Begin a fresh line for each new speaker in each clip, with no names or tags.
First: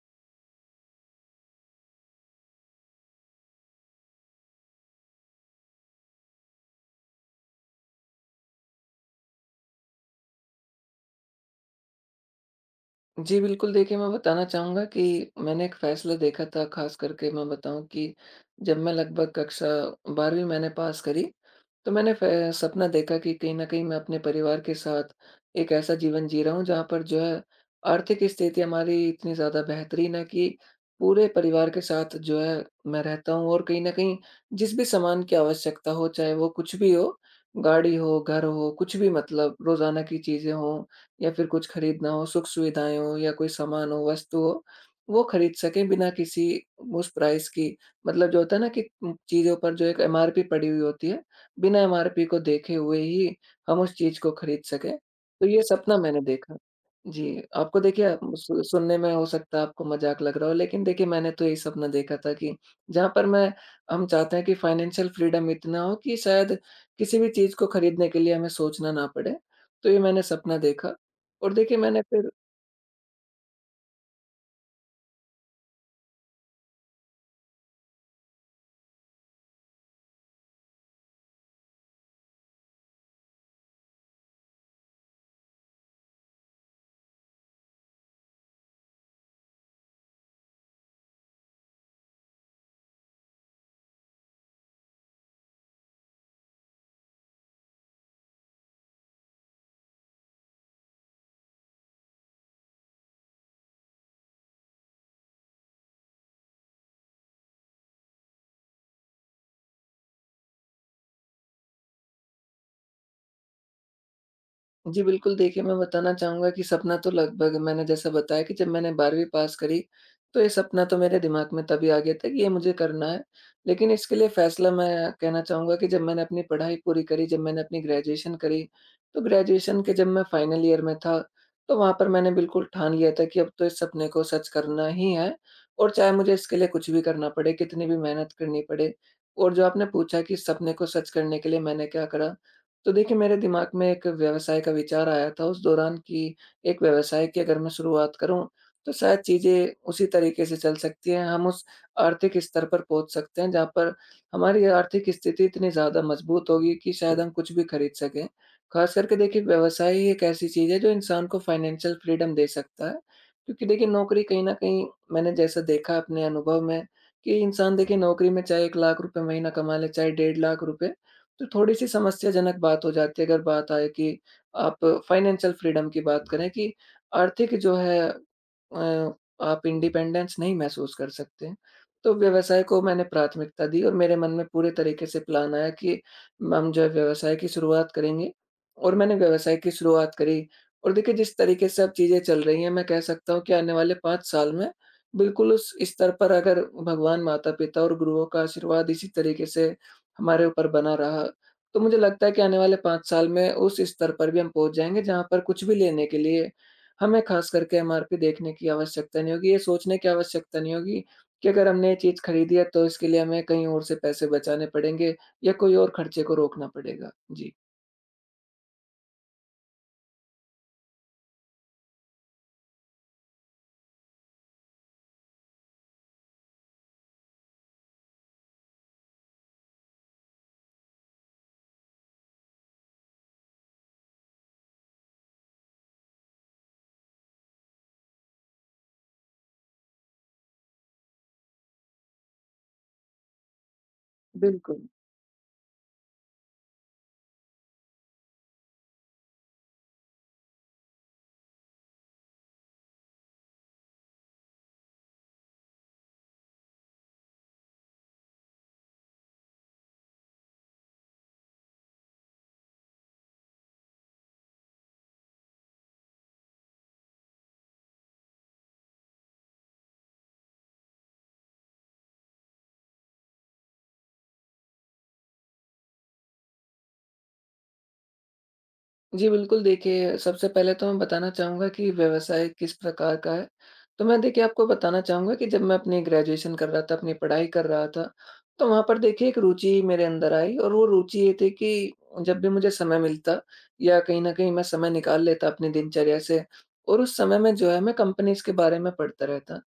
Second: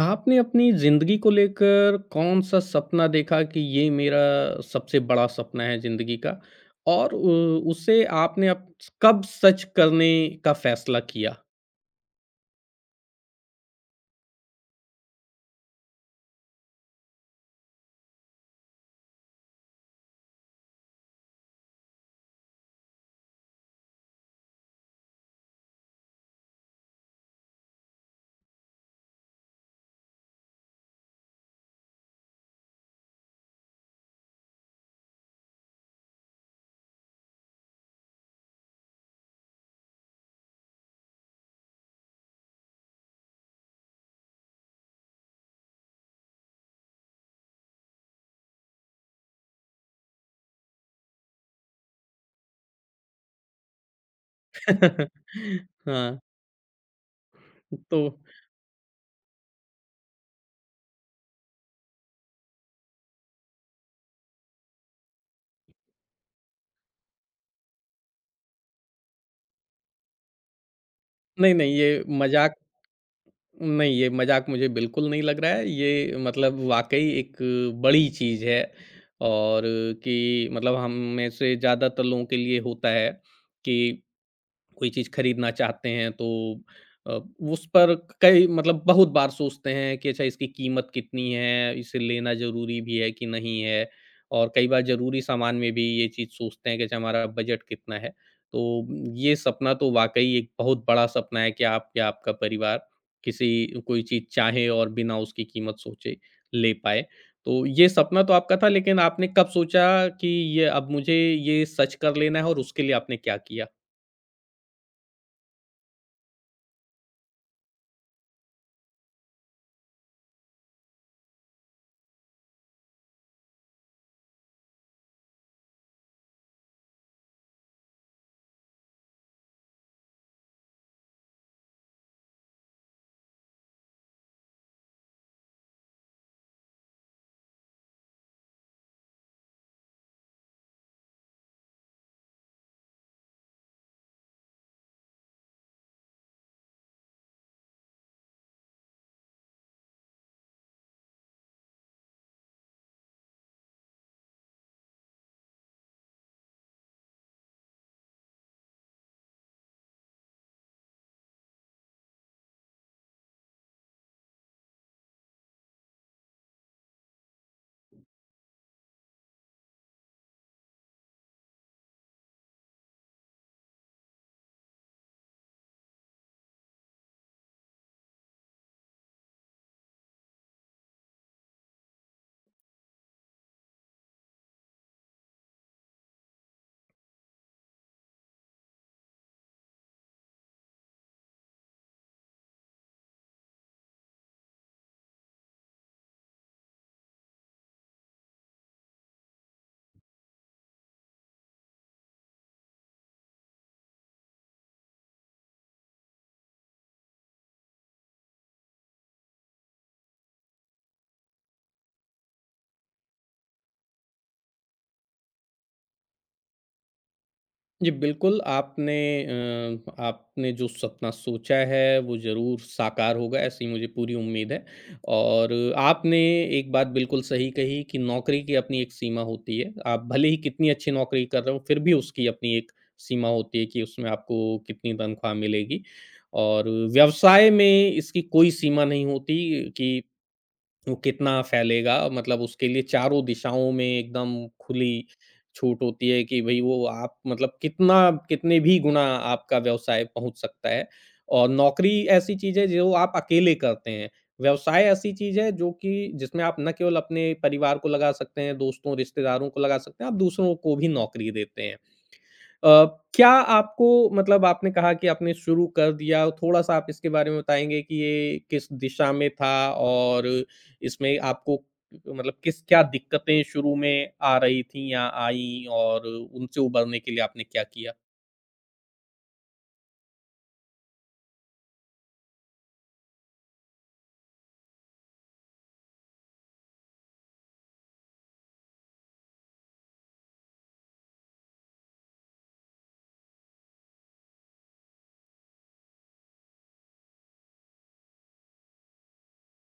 आपने अपनी ज़िंदगी को लेकर कौन-सा सपना देखा कि ये मेरा सबसे बड़ा सपना है ज़िंदगी का? और उ उसे आपने अब कब सच करने का फ़ैसला किया?
जी, बिल्कुल देखिए, मैं बताना चाहूँगा कि मैंने एक फ़ैसला देखा था। ख़ास करके मैं बताऊँ कि जब मैं लगभग कक्षा 12वीं मैंने पास करी, तो मैंने फ़े सपना देखा कि कहीं न कहीं मैं अपने परिवार के साथ एक ऐसा जीवन जी रहा हूँ जहाँ पर जो है आर्थिक स्थिति हमारी इतनी ज़्यादा बेहतरीन है कि पूरे परिवार के साथ जो है मैं रहता हूँ, और कहीं न कहीं जिस भी सामान की आवश्यकता हो, चाहे वो कुछ भी हो, गाड़ी हो, घर हो, कुछ भी मतलब रोज़ाना की चीज़ें हों या फिर कुछ खरीदना हो, सुख-सुविधाएँ हों या कोई सामान हो, वस्तु हो, वो खरीद सकें बिना किसी उस प्राइस की, मतलब जो होता है ना कि चीज़ों पर जो एक एमआरपी पड़ी हुई होती है, बिना एमआरपी को देखे हुए ही हम उस चीज़ को खरीद सकें। तो ये सपना
हाँ,
मैंने देखा। जी, आपको
तो
देखिए सु सुनने में हो सकता है आपको मज़ाक लग रहा हो, लेकिन देखिए मैंने तो यही सपना देखा था कि जहाँ पर मैं हम चाहते हैं कि फाइनेंशियल फ्रीडम इतना हो कि शायद किसी भी चीज़ को खरीदने के लिए हमें सोचना ना पड़े। तो ये मैंने सपना देखा। और
नहीं, नहीं,
देखिए मैंने फिर।
ये मज़ाक मुझे बिल्कुल नहीं लग रहा है। ये मतलब वाक़ई एक बड़ी चीज़ है। और कि मतलब हम में से ज़्यादातर लोगों के लिए होता है कि कोई चीज़ खरीदना चाहते हैं तो अ, उस पर कई मतलब बहुत बार सोचते हैं कि अच्छा इसकी कीमत कितनी है, इसे लेना ज़रूरी भी है कि नहीं है? और कई बार ज़रूरी सामान में भी ये चीज़ सोचते हैं कि अच्छा हमारा बजट कितना है? तो ये सपना तो वाक़ई एक बहुत बड़ा सपना है कि आप या आपका परिवार किसी कोई चीज़ चाहे और बिना उसकी कीमत सोचे ले पाए। तो ये सपना तो आपका था, लेकिन आपने कब सोचा कि ये अब मुझे ये सच कर लेना है और उसके लिए आपने क्या किया?
जी, बिल्कुल, देखिए मैं बताना चाहूँगा कि सपना तो लगभग मैंने जैसा बताया कि जब मैंने 12वीं पास करी, तो ये सपना तो मेरे दिमाग में तभी आ गया था कि ये मुझे करना है। लेकिन इसके लिए फ़ैसला, मैं कहना चाहूँगा कि जब मैंने अपनी पढ़ाई पूरी करी, जब मैंने अपनी ग्रेजुएशन करी, तो ग्रेजुएशन के जब मैं फाइनल ईयर में था, तो वहाँ पर मैंने बिल्कुल ठान लिया था कि अब तो इस सपने को सच करना ही है, और चाहे मुझे इसके लिए कुछ भी करना पड़े, कितनी भी मेहनत करनी पड़े। और जो आपने पूछा कि इस सपने को सच करने के लिए मैंने क्या करा? तो देखिए मेरे दिमाग में एक व्यवसाय का विचार आया था उस दौरान कि एक व्यवसाय की अगर मैं शुरुआत करूँ तो शायद चीज़ें उसी तरीके से चल सकती हैं। हम उस आर्थिक स्तर पर पहुँच सकते हैं जहाँ पर हमारी आर्थिक स्थिति इतनी ज़्यादा मजबूत होगी कि शायद हम कुछ भी खरीद सकें। ख़ास करके देखिए व्यवसाय ही एक ऐसी चीज़ है जो इंसान को फाइनेंशियल फ्रीडम दे सकता है। क्योंकि देखिए नौकरी कहीं न कहीं, मैंने जैसा देखा अपने अनुभव में, कि इंसान देखिए नौकरी में चाहे 1 लाख रुपए महीना कमा ले, चाहे 1.5 लाख रुपए, तो थोड़ी-सी समस्याजनक बात हो जाती है अगर बात आए कि आप फाइनेंशियल फ्रीडम की बात करें, कि आर्थिक जो है, अ, आप इंडिपेंडेंस नहीं महसूस कर सकते हैं। तो व्यवसाय को मैंने प्राथमिकता दी और मेरे मन में पूरे तरीके से प्लान आया कि हम जो है व्यवसाय की शुरुआत करेंगे, और मैंने व्यवसाय की शुरुआत करी। और देखिए जिस तरीके से अब चीज़ें चल रही हैं, मैं कह सकता हूँ कि आने वाले 5 साल में बिल्कुल उस स्तर पर, अगर भगवान, माता-पिता और गुरुओं का आशीर्वाद इसी तरीके से हमारे ऊपर बना रहा, तो मुझे लगता है कि आने वाले 5 साल में उस स्तर पर भी हम पहुँच जाएँगे, जहाँ पर कुछ भी लेने के लिए हमें ख़ास करके एमआरपी देखने की आवश्यकता नहीं होगी, ये सोचने की आवश्यकता नहीं होगी कि अगर हमने ये चीज़ खरीदी है तो इसके लिए हमें कहीं और से पैसे बचाने पड़ेंगे या कोई और खर्चे को रोकना पड़ेगा। जी।
जी, बिल्कुल। आपने जो सपना सोचा है वो ज़रूर साकार होगा, ऐसी मुझे पूरी उम्मीद है। और आपने एक बात बिल्कुल सही कही कि नौकरी की अपनी एक सीमा होती है। आप भले ही कितनी अच्छी नौकरी कर रहे हो, फिर भी उसकी अपनी एक सीमा होती है कि उसमें आपको कितनी तनख्वाह मिलेगी। और व्यवसाय में इसकी कोई सीमा नहीं होती कि वो कितना फैलेगा, मतलब उसके लिए चारों दिशाओं में एकदम
बिल्कुल।
खुली छूट होती है कि भई वो आप मतलब कितना कितने भी गुना आपका व्यवसाय पहुँच सकता है। और नौकरी ऐसी चीज़ है जो आप अकेले करते हैं। व्यवसाय ऐसी चीज़ है जो कि जिसमें आप न केवल अपने परिवार को लगा सकते हैं, दोस्तों, रिश्तेदारों को लगा सकते हैं, आप दूसरों को भी नौकरी देते हैं। अ, क्या आपको मतलब आपने कहा कि आपने शुरू कर दिया, थोड़ा-सा आप इसके बारे में बताएँगे कि ये किस दिशा में था और इसमें आपको मतलब किस क्या दिक्कतें शुरू में आ रही थीं या आईं और उनसे उबरने के लिए आपने क्या किया?
जी, बिल्कुल देखिए, सबसे पहले तो मैं बताना चाहूँगा कि व्यवसाय किस प्रकार का है। तो मैं देखिए आपको बताना चाहूँगा कि जब मैं अपनी ग्रेजुएशन कर रहा था, अपनी पढ़ाई कर रहा था, तो वहाँ पर देखिए एक रुचि मेरे अंदर आई, और वो रुचि ये थी कि जब भी मुझे समय मिलता या कहीं न कहीं मैं समय निकाल लेता अपनी दिनचर्या से, और उस समय में जो है मैं कंपनीज़ के बारे में पढ़ता रहता।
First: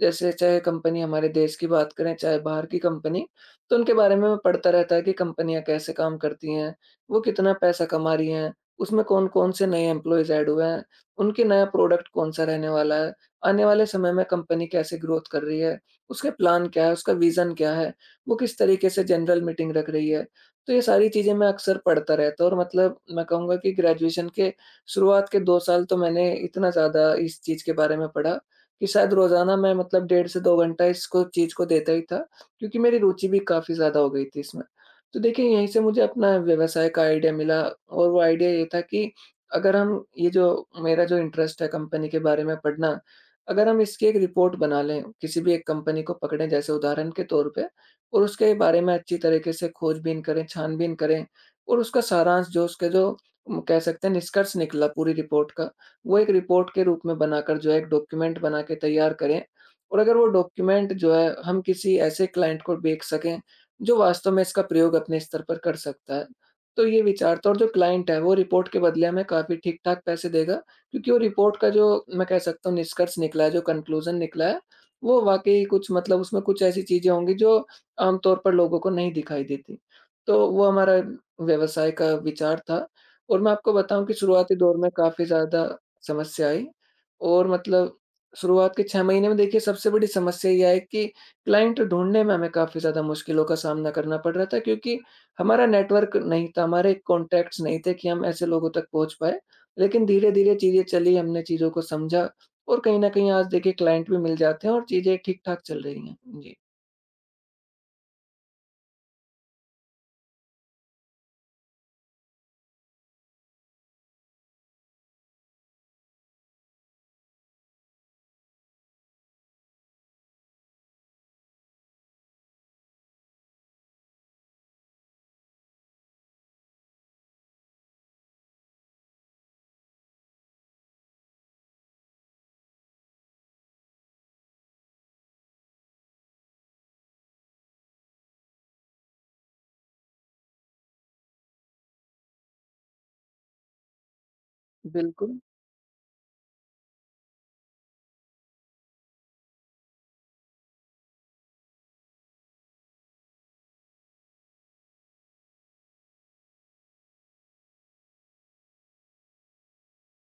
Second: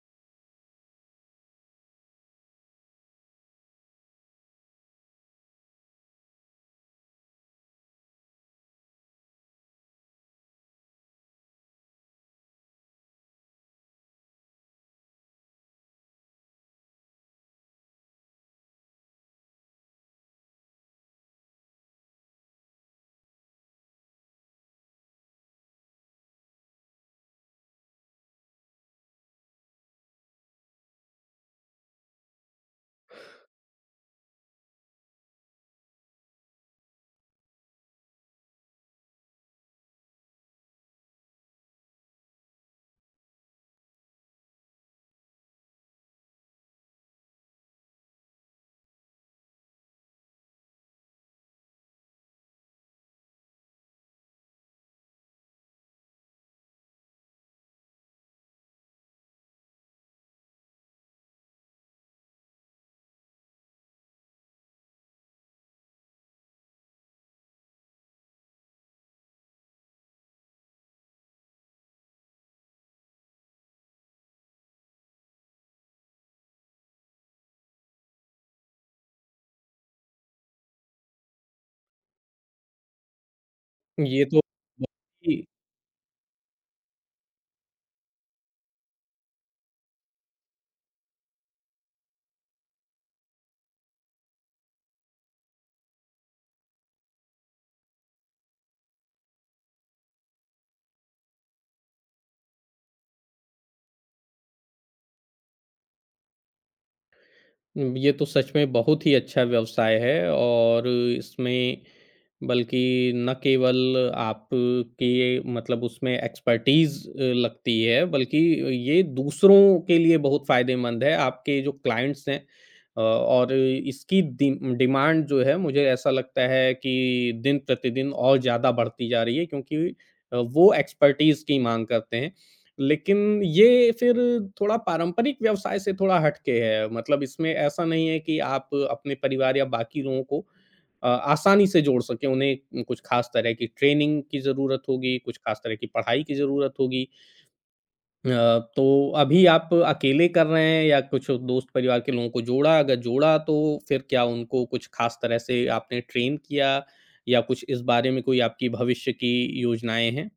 जैसे चाहे कंपनी हमारे देश की बात करें, चाहे बाहर की कंपनी, तो उनके बारे में मैं पढ़ता रहता है कि कंपनियाँ कैसे काम करती हैं, वो कितना पैसा कमा रही हैं। उसमें कौन-कौन से नए एम्प्लॉइज़ ऐड हुए हैं, उनके नया प्रोडक्ट कौन-सा रहने वाला है, आने वाले समय में कंपनी कैसे ग्रोथ कर रही है, उसके प्लान क्या है, उसका विज़न क्या है, वो किस तरीके से जनरल मीटिंग रख रही है। तो ये सारी चीज़ें मैं अक्सर पढ़ता रहता हूँ, और मतलब मैं कहूँगा कि ग्रेजुएशन के शुरुआत के 2 साल तो मैंने इतना ज़्यादा इस चीज़ के बारे में पढ़ा कि शायद रोज़ाना मैं मतलब 1.5 से 2 घंटा इसको चीज़ को देता ही था, क्योंकि मेरी रुचि भी काफ़ी ज़्यादा हो गई थी इसमें। तो देखिए यहीं से मुझे अपना व्यवसाय का आइडिया मिला, और वो आइडिया ये था कि अगर हम ये जो मेरा जो इंटरेस्ट है कंपनी के बारे में पढ़ना, अगर हम इसकी एक रिपोर्ट बना लें, किसी भी एक कंपनी को पकड़ें जैसे उदाहरण के तौर पे, और उसके बारे में अच्छी तरीके से खोजबीन करें, छानबीन करें और उसका सारांश जो उसके जो कह सकते हैं निष्कर्ष निकला पूरी रिपोर्ट का, वो एक रिपोर्ट के रूप में बनाकर जो है एक डॉक्यूमेंट बना के तैयार करें, और अगर वो डॉक्यूमेंट जो है हम किसी ऐसे क्लाइंट को बेच सकें जो वास्तव में इसका प्रयोग अपने स्तर पर कर सकता है। तो ये विचार था, और जो क्लाइंट है वो रिपोर्ट के बदले हमें काफ़ी ठीक-ठाक पैसे देगा, क्योंकि वो रिपोर्ट का जो, मैं कह सकता हूँ, निष्कर्ष निकला है, जो कन्क्लूज़न निकला है, वो वाक़ई कुछ, मतलब उसमें कुछ ऐसी चीज़ें होंगी जो आम तौर पर लोगों को नहीं दिखाई देती। तो वो हमारा व्यवसाय का विचार था, और मैं आपको बताऊँ कि
ये तो
शुरुआती दौर में काफ़ी ज़्यादा समस्या आई, और मतलब शुरुआत के 6 महीने में देखिए सबसे बड़ी समस्या ये आई कि क्लाइंट ढूँढने में हमें काफ़ी ज़्यादा मुश्किलों का सामना करना पड़ रहा था, क्योंकि हमारा नेटवर्क नहीं था, हमारे कॉन्टैक्ट्स नहीं थे कि हम ऐसे लोगों तक पहुँच पाएँ। लेकिन धीरे-धीरे चीज़ें चली, हमने चीज़ों को समझा, और कहीं न कहीं आज देखिए क्लाइंट भी मिल जाते हैं और चीज़ें ठीक-ठाक चल रही हैं। जी।
ये तो सच में बहुत ही अच्छा व्यवसाय है और इसमें बल्कि न केवल आपके मतलब उसमें एक्सपर्टीज़ लगती है, बल्कि ये दूसरों के लिए बहुत फ़ायदेमंद है, आपके जो क्लाइंट्स हैं, और इसकी डिमांड जो है मुझे ऐसा लगता है कि दिन प्रतिदिन और ज़्यादा बढ़ती जा रही है, क्योंकि वो एक्सपर्टीज़ की माँग करते हैं। लेकिन ये फिर थोड़ा पारंपरिक व्यवसाय से थोड़ा हट के है। मतलब इसमें ऐसा नहीं है कि आप अपने परिवार या बाकी लोगों को आसानी से जोड़ सकें। उन्हें कुछ खास तरह की ट्रेनिंग की ज़रूरत होगी, कुछ
बिल्कुल।
खास तरह की पढ़ाई की ज़रूरत होगी। अ, तो अभी आप अकेले कर रहे हैं या कुछ दोस्त परिवार के लोगों को जोड़ा? अगर जोड़ा तो फिर क्या उनको कुछ खास तरह से आपने ट्रेन किया, या कुछ इस बारे में कोई आपकी भविष्य की योजनाएँ हैं?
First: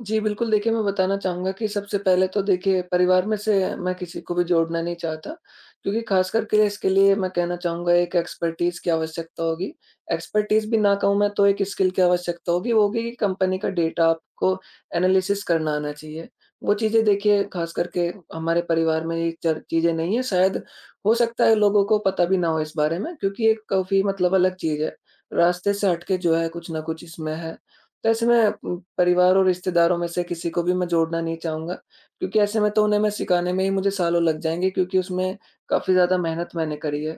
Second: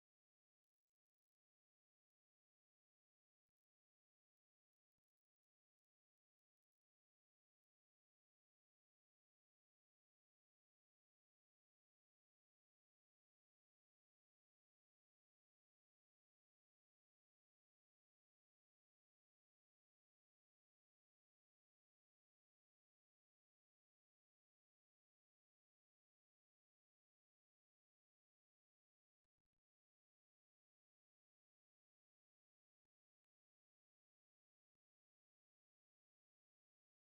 जी, बिल्कुल देखिए, मैं बताना चाहूँगा कि सबसे पहले तो देखिए परिवार में से मैं किसी को भी जोड़ना नहीं चाहता, क्योंकि ख़ास करके इसके लिए मैं कहना चाहूँगा एक एक्सपर्टीज़ की आवश्यकता होगी। एक्सपर्टीज़ भी ना कहूँ मैं, तो एक स्किल की आवश्यकता होगी, वो होगी कि कंपनी का डेटा आपको एनालिसिस करना आना चाहिए। वो चीज़ें देखिए ख़ास करके हमारे परिवार में ये चर चीज़ें नहीं है, शायद हो सकता है लोगों को पता भी ना हो इस बारे में, क्योंकि ये काफ़ी मतलब अलग चीज़ है। रास्ते से हट के जो है कुछ न कुछ इसमें है। तो ऐसे में परिवार और रिश्तेदारों में से किसी को भी मैं जोड़ना नहीं चाहूँगा, क्योंकि ऐसे में तो उन्हें मैं सिखाने में ही मुझे सालों लग जाएँगे, क्योंकि उसमें काफ़ी ज़्यादा मेहनत मैंने करी है।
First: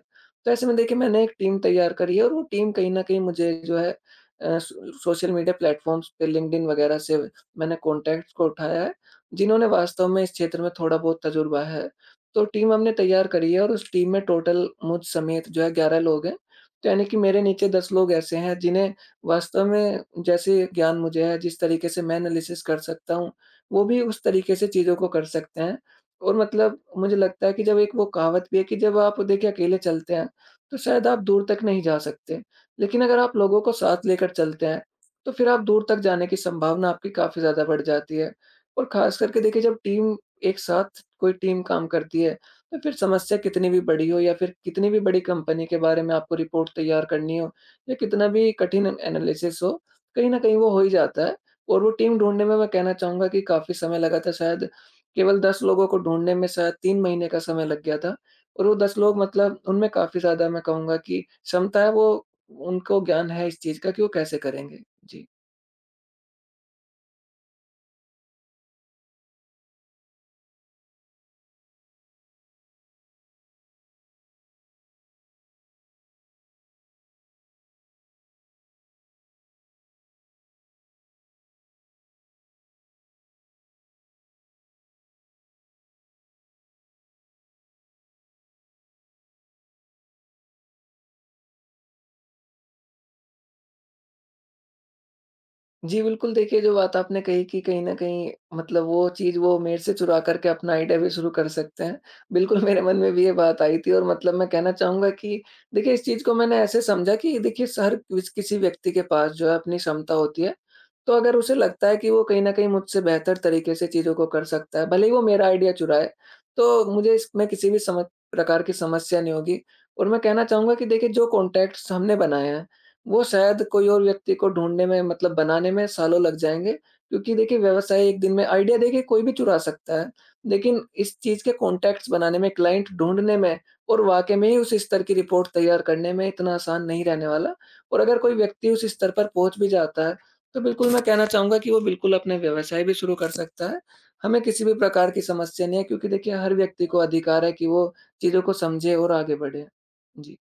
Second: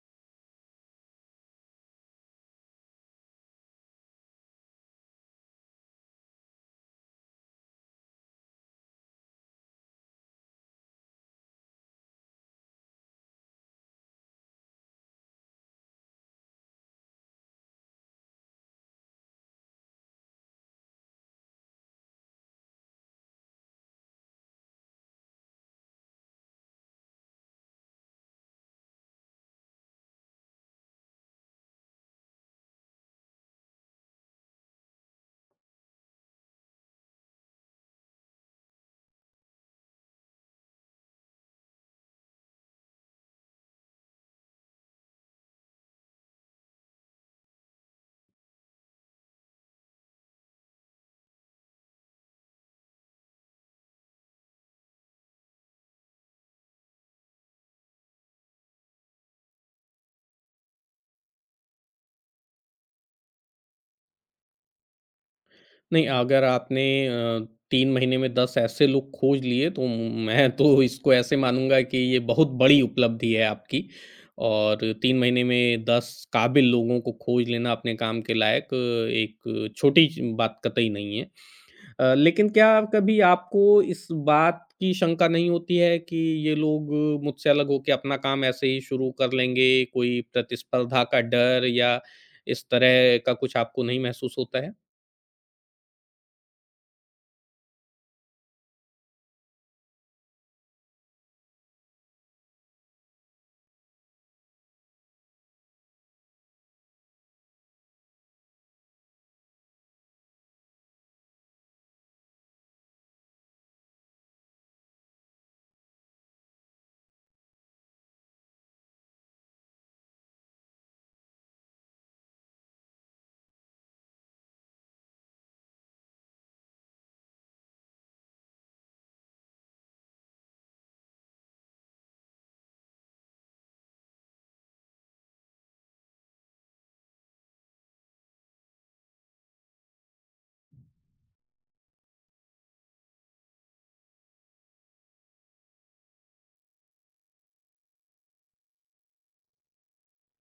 तो ऐसे में देखिए मैंने एक टीम तैयार करी है, और वो टीम कहीं न कहीं मुझे जो है सोशल मीडिया प्लेटफ़ॉर्म्स पे लिंक्डइन वगैरह से मैंने कॉन्टैक्ट्स को उठाया है, जिन्होंने वास्तव में इस क्षेत्र में थोड़ा बहुत तजुर्बा है। तो टीम हमने तैयार करी है, और उस टीम में टोटल मुझ समेत जो है 11 लोग हैं, तो यानी कि मेरे नीचे 10 लोग ऐसे हैं जिन्हें वास्तव में जैसे ज्ञान मुझे है, जिस तरीके से मैं एनालिसिस कर सकता हूँ, वो भी उस तरीके से चीज़ों को कर सकते हैं। और मतलब मुझे लगता है कि जब एक वो कहावत भी है कि जब आप देखिए अकेले चलते हैं, तो शायद आप दूर तक नहीं जा सकते। लेकिन अगर आप लोगों को साथ लेकर चलते हैं, तो फिर आप दूर तक जाने की संभावना आपकी काफ़ी ज़्यादा बढ़ जाती है। और ख़ास करके देखिए जब टीम एक साथ कोई टीम काम करती है, तो फिर समस्या कितनी भी बड़ी हो या फिर कितनी भी बड़ी कंपनी के बारे में आपको रिपोर्ट तैयार करनी हो, या कितना भी कठिन एनालिसिस हो, कहीं न कहीं वो हो ही जाता है। और वो टीम ढूँढने में मैं कहना चाहूँगा कि काफ़ी समय लगा था, शायद केवल 10 लोगों को ढूँढने में शायद 3 महीने का समय लग गया था, और वो 10 लोग, मतलब उनमें काफ़ी ज़्यादा मैं कहूँगा कि क्षमता है, वो उनको ज्ञान है इस चीज़ का कि वो कैसे करेंगे। जी।
नहीं, अगर आपने 3 महीने में 10 ऐसे लोग खोज लिए तो मैं तो इसको ऐसे मानूँगा कि ये बहुत बड़ी उपलब्धि है आपकी, और 3 महीने में 10 काबिल लोगों को खोज लेना अपने काम के लायक एक छोटी च बात कतई नहीं है। लेकिन क्या कभी आपको इस बात की शंका नहीं होती है कि ये लोग मुझसे अलग होके अपना काम ऐसे ही शुरू कर लेंगे, कोई प्रतिस्पर्धा का डर या इस तरह का कुछ आपको नहीं महसूस होता है?
जी, बिल्कुल देखिए, जो बात आपने कही कि कहीं न कहीं मतलब वो चीज़ वो मेरे से चुरा करके अपना आइडिया भी शुरू कर सकते हैं। बिल्कुल मेरे मन में भी ये बात आई थी, और मतलब मैं कहना चाहूँगा कि देखिए इस चीज़ को मैंने ऐसे समझा कि देखिए हर किसी व्यक्ति के पास जो है अपनी क्षमता होती है। तो अगर उसे लगता है कि वो कहीं न कहीं मुझसे बेहतर तरीके से चीज़ों को कर सकता है, भले ही वो मेरा आइडिया चुराए, तो मुझे इसमें किसी भी सम प्रकार की समस्या नहीं होगी। और मैं कहना चाहूँगा कि देखिए जो कॉन्टैक्ट्स हमने बनाए हैं, वो शायद कोई और व्यक्ति को ढूँढने में मतलब बनाने में सालों लग जाएँगे, क्योंकि देखिए व्यवसाय एक दिन में आइडिया देखिए कोई भी चुरा सकता है। लेकिन इस चीज़ के कॉन्टैक्ट्स बनाने में, क्लाइंट ढूँढने में और वाक़ई में ही उस स्तर की रिपोर्ट तैयार करने में इतना आसान नहीं रहने वाला। और अगर कोई व्यक्ति उस स्तर पर पहुँच भी जाता है, तो बिल्कुल मैं कहना चाहूँगा कि वो बिल्कुल अपने व्यवसाय भी शुरू कर सकता है। हमें किसी भी प्रकार की समस्या नहीं है, क्योंकि देखिए हर व्यक्ति को अधिकार है कि वो चीज़ों को समझे और आगे बढ़े। जी।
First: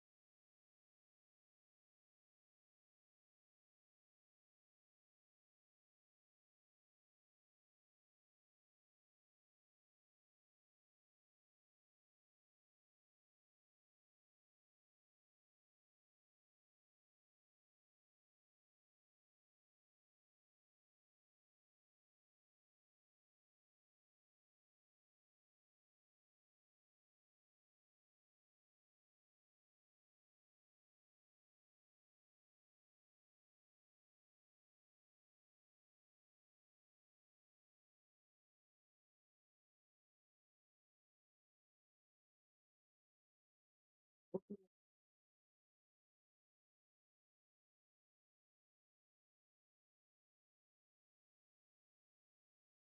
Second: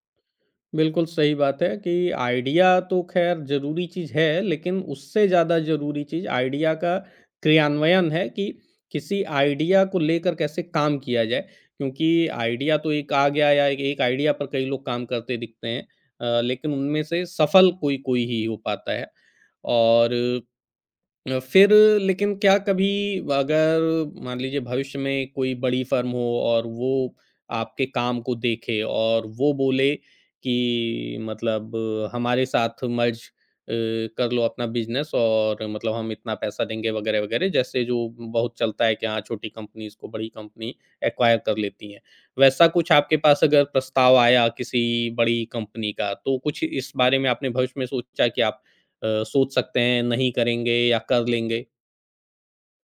बिल्कुल सही बात है कि आइडिया तो ख़ैर ज़रूरी चीज़ है, लेकिन उससे ज़्यादा ज़रूरी चीज़ आइडिया का क्रियान्वयन है कि किसी आइडिया को लेकर कैसे काम किया जाए। क्योंकि आइडिया तो एक आ गया या एक आइडिया पर कई लोग काम करते दिखते हैं, लेकिन उनमें से सफल कोई-कोई ही हो पाता है। और अ, फिर लेकिन क्या कभी, अगर मान लीजिए भविष्य में कोई बड़ी फर्म हो और वो आपके काम को देखे और वो बोले कि मतलब हमारे साथ मर्ज अ, कर लो अपना बिजनेस और मतलब हम इतना पैसा देंगे वगैरह वगैरह, जैसे जो बहुत चलता है कि हाँ छोटी कंपनीज को बड़ी कंपनी एक्वायर कर लेती हैं, वैसा कुछ आपके पास अगर प्रस्ताव आया किसी बड़ी कंपनी का तो कुछ इस बारे में आपने भविष्य में सोचा कि आप सोच सकते हैं नहीं करेंगे या कर लेंगे?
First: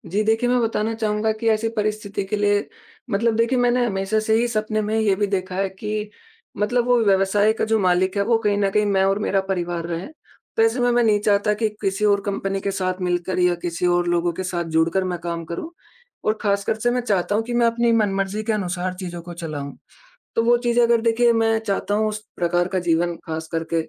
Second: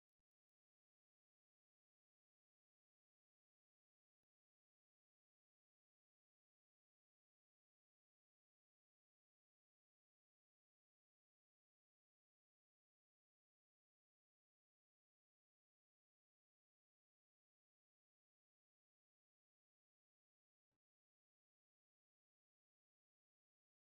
जी, देखिए मैं बताना चाहूँगा कि ऐसी परिस्थिति के लिए, मतलब देखिए मैंने हमेशा से ही सपने में ये भी देखा है कि मतलब वो व्यवसाय का जो मालिक है, वो कहीं न कहीं मैं और मेरा परिवार रहें। तो ऐसे में मैं नहीं चाहता कि किसी और कंपनी के साथ मिलकर या किसी और लोगों के साथ जुड़कर मैं काम करूँ। और ख़ासकर से मैं चाहता हूँ कि मैं अपनी मनमर्ज़ी के अनुसार चीज़ों को चलाऊँ। तो वो चीज़ें, अगर देखिए मैं चाहता हूँ उस प्रकार का जीवन खास करके,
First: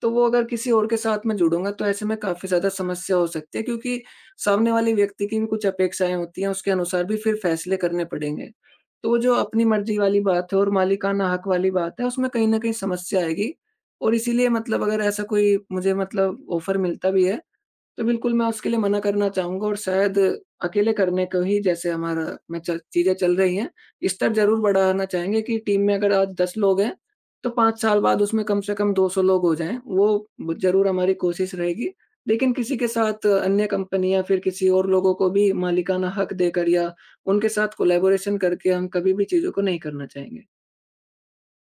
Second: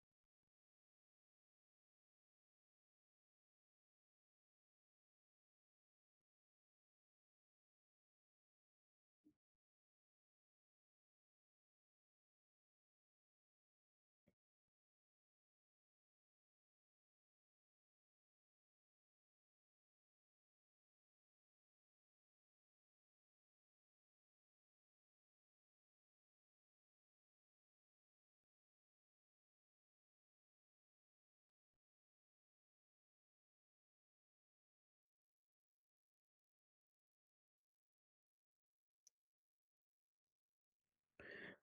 तो वो अगर किसी और के साथ मैं जुड़ूँगा, तो ऐसे में काफ़ी ज़्यादा समस्या हो सकती है, क्योंकि सामने वाले व्यक्ति की भी कुछ अपेक्षाएँ होती हैं, उसके अनुसार भी फिर फैसले करने पड़ेंगे। तो वो जो अपनी मर्ज़ी वाली बात है और मालिकाना हक वाली बात है, उसमें कहीं न कहीं समस्या आएगी। और इसीलिए मतलब अगर ऐसा कोई मुझे मतलब ऑफ़र मिलता भी है, तो बिल्कुल, मैं उसके लिए मना करना चाहूँगा। और शायद अकेले करने को ही, जैसे हमारा में च चीज़ें चल रही हैं, स्तर ज़रूर बढ़ाना चाहेंगे कि टीम में अगर आज 10 लोग हैं, तो 5 साल बाद उसमें कम से कम 200 लोग हो जाएँ, वो ज़रूर हमारी कोशिश रहेगी। लेकिन किसी के साथ अन्य कंपनी या फिर किसी और लोगों को भी मालिकाना हक देकर या उनके साथ कोलैबोरेशन करके हम कभी भी चीज़ों को नहीं करना चाहेंगे।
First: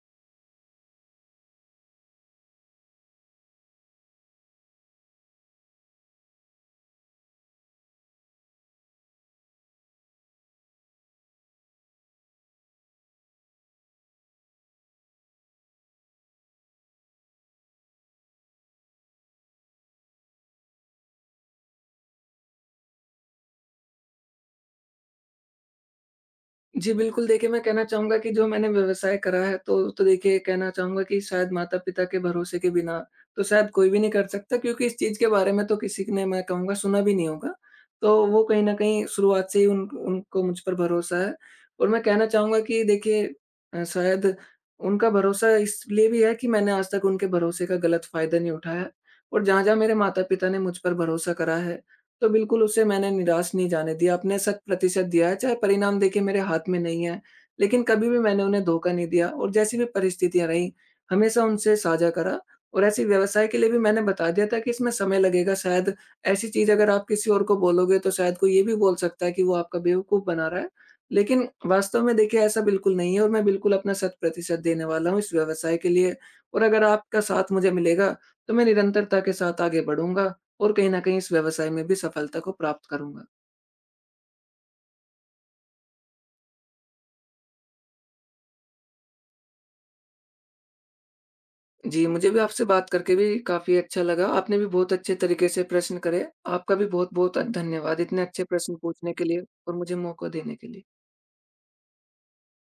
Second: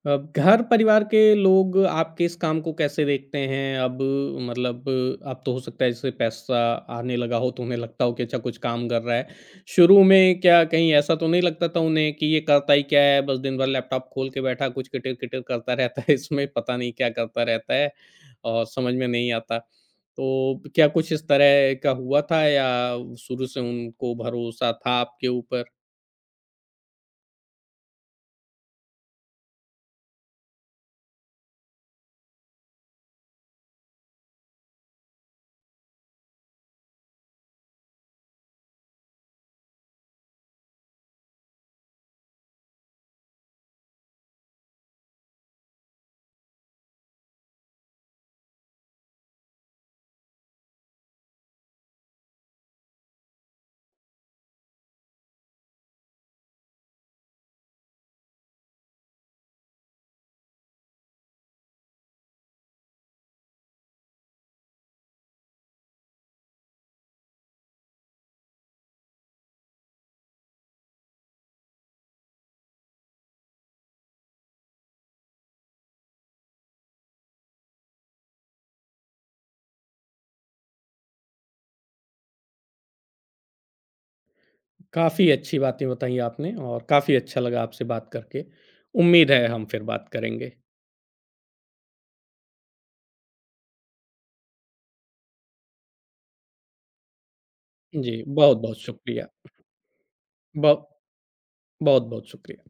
अब घर परिवार के लोग आपके इस काम को कैसे देखते हैं? अब मतलब अब तो हो सकता है जैसे पैसा आने लगा हो तो उन्हें लगता हो कि अच्छा कुछ काम कर रहा है। शुरू में क्या कहीं ऐसा तो नहीं लगता था उन्हें कि ये करता ही क्या है? बस दिन भर लैपटॉप खोल के बैठा कुछ किटिर-किटिर करता रहता है, इसमें पता नहीं क्या करता रहता है और समझ में नहीं आता। तो क्या कुछ इस तरह का हुआ था या शुरू से उनको भरोसा था आपके ऊपर?
जी, बिल्कुल देखिए, मैं कहना चाहूँगा कि जो मैंने व्यवसाय करा है, तो देखिए कहना चाहूँगा कि शायद माता-पिता के भरोसे के बिना तो शायद कोई भी नहीं कर सकता, क्योंकि इस चीज़ के बारे में तो किसी ने, मैं कहूँगा, सुना भी नहीं होगा। तो वो कहीं न कहीं शुरुआत से ही उन उनको मुझ पर भरोसा है। और मैं कहना चाहूँगा कि देखिए शायद उनका भरोसा इसलिए भी है कि मैंने आज तक उनके भरोसे का गलत फ़ायदा नहीं उठाया। और जहाँ-जहाँ मेरे माता-पिता ने मुझ पर भरोसा करा है, तो बिल्कुल उसे मैंने निराश नहीं जाने दिया। आपने शत प्रतिशत दिया है, चाहे परिणाम देखिए मेरे हाथ में नहीं है, लेकिन कभी भी मैंने उन्हें धोखा नहीं दिया। और जैसी भी परिस्थितियाँ रहीं, हमेशा उनसे साझा करा। और ऐसे व्यवसाय के लिए भी मैंने बता दिया था कि इसमें समय लगेगा, शायद ऐसी चीज़ अगर आप किसी और को बोलोगे, तो शायद कोई ये भी बोल सकता है कि वो आपका बेवकूफ़ बना रहा है। लेकिन वास्तव में देखिए ऐसा बिल्कुल नहीं है, और मैं बिल्कुल अपना शत प्रतिशत देने वाला हूँ इस व्यवसाय के लिए। और अगर आपका साथ मुझे मिलेगा, तो मैं निरंतरता के साथ आगे बढ़ूँगा और कहीं न कहीं इस व्यवसाय में भी सफलता को प्राप्त करूँगा।
काफ़ी अच्छी बातें बताई आपने और काफ़ी अच्छा लगा आपसे बात करके। उम्मीद है हम फिर बात करेंगे।
जी, मुझे भी आपसे बात करके भी काफ़ी अच्छा लगा। आपने भी बहुत अच्छे तरीके से प्रश्न करे। आपका भी बहुत-बहुत धन्यवाद इतने
जी,
अच्छे प्रश्न
बहुत-बहुत
पूछने के
शुक्रिया।
लिए और मुझे मौका देने के
ब
लिए।
बहुत-बहुत शुक्रिया।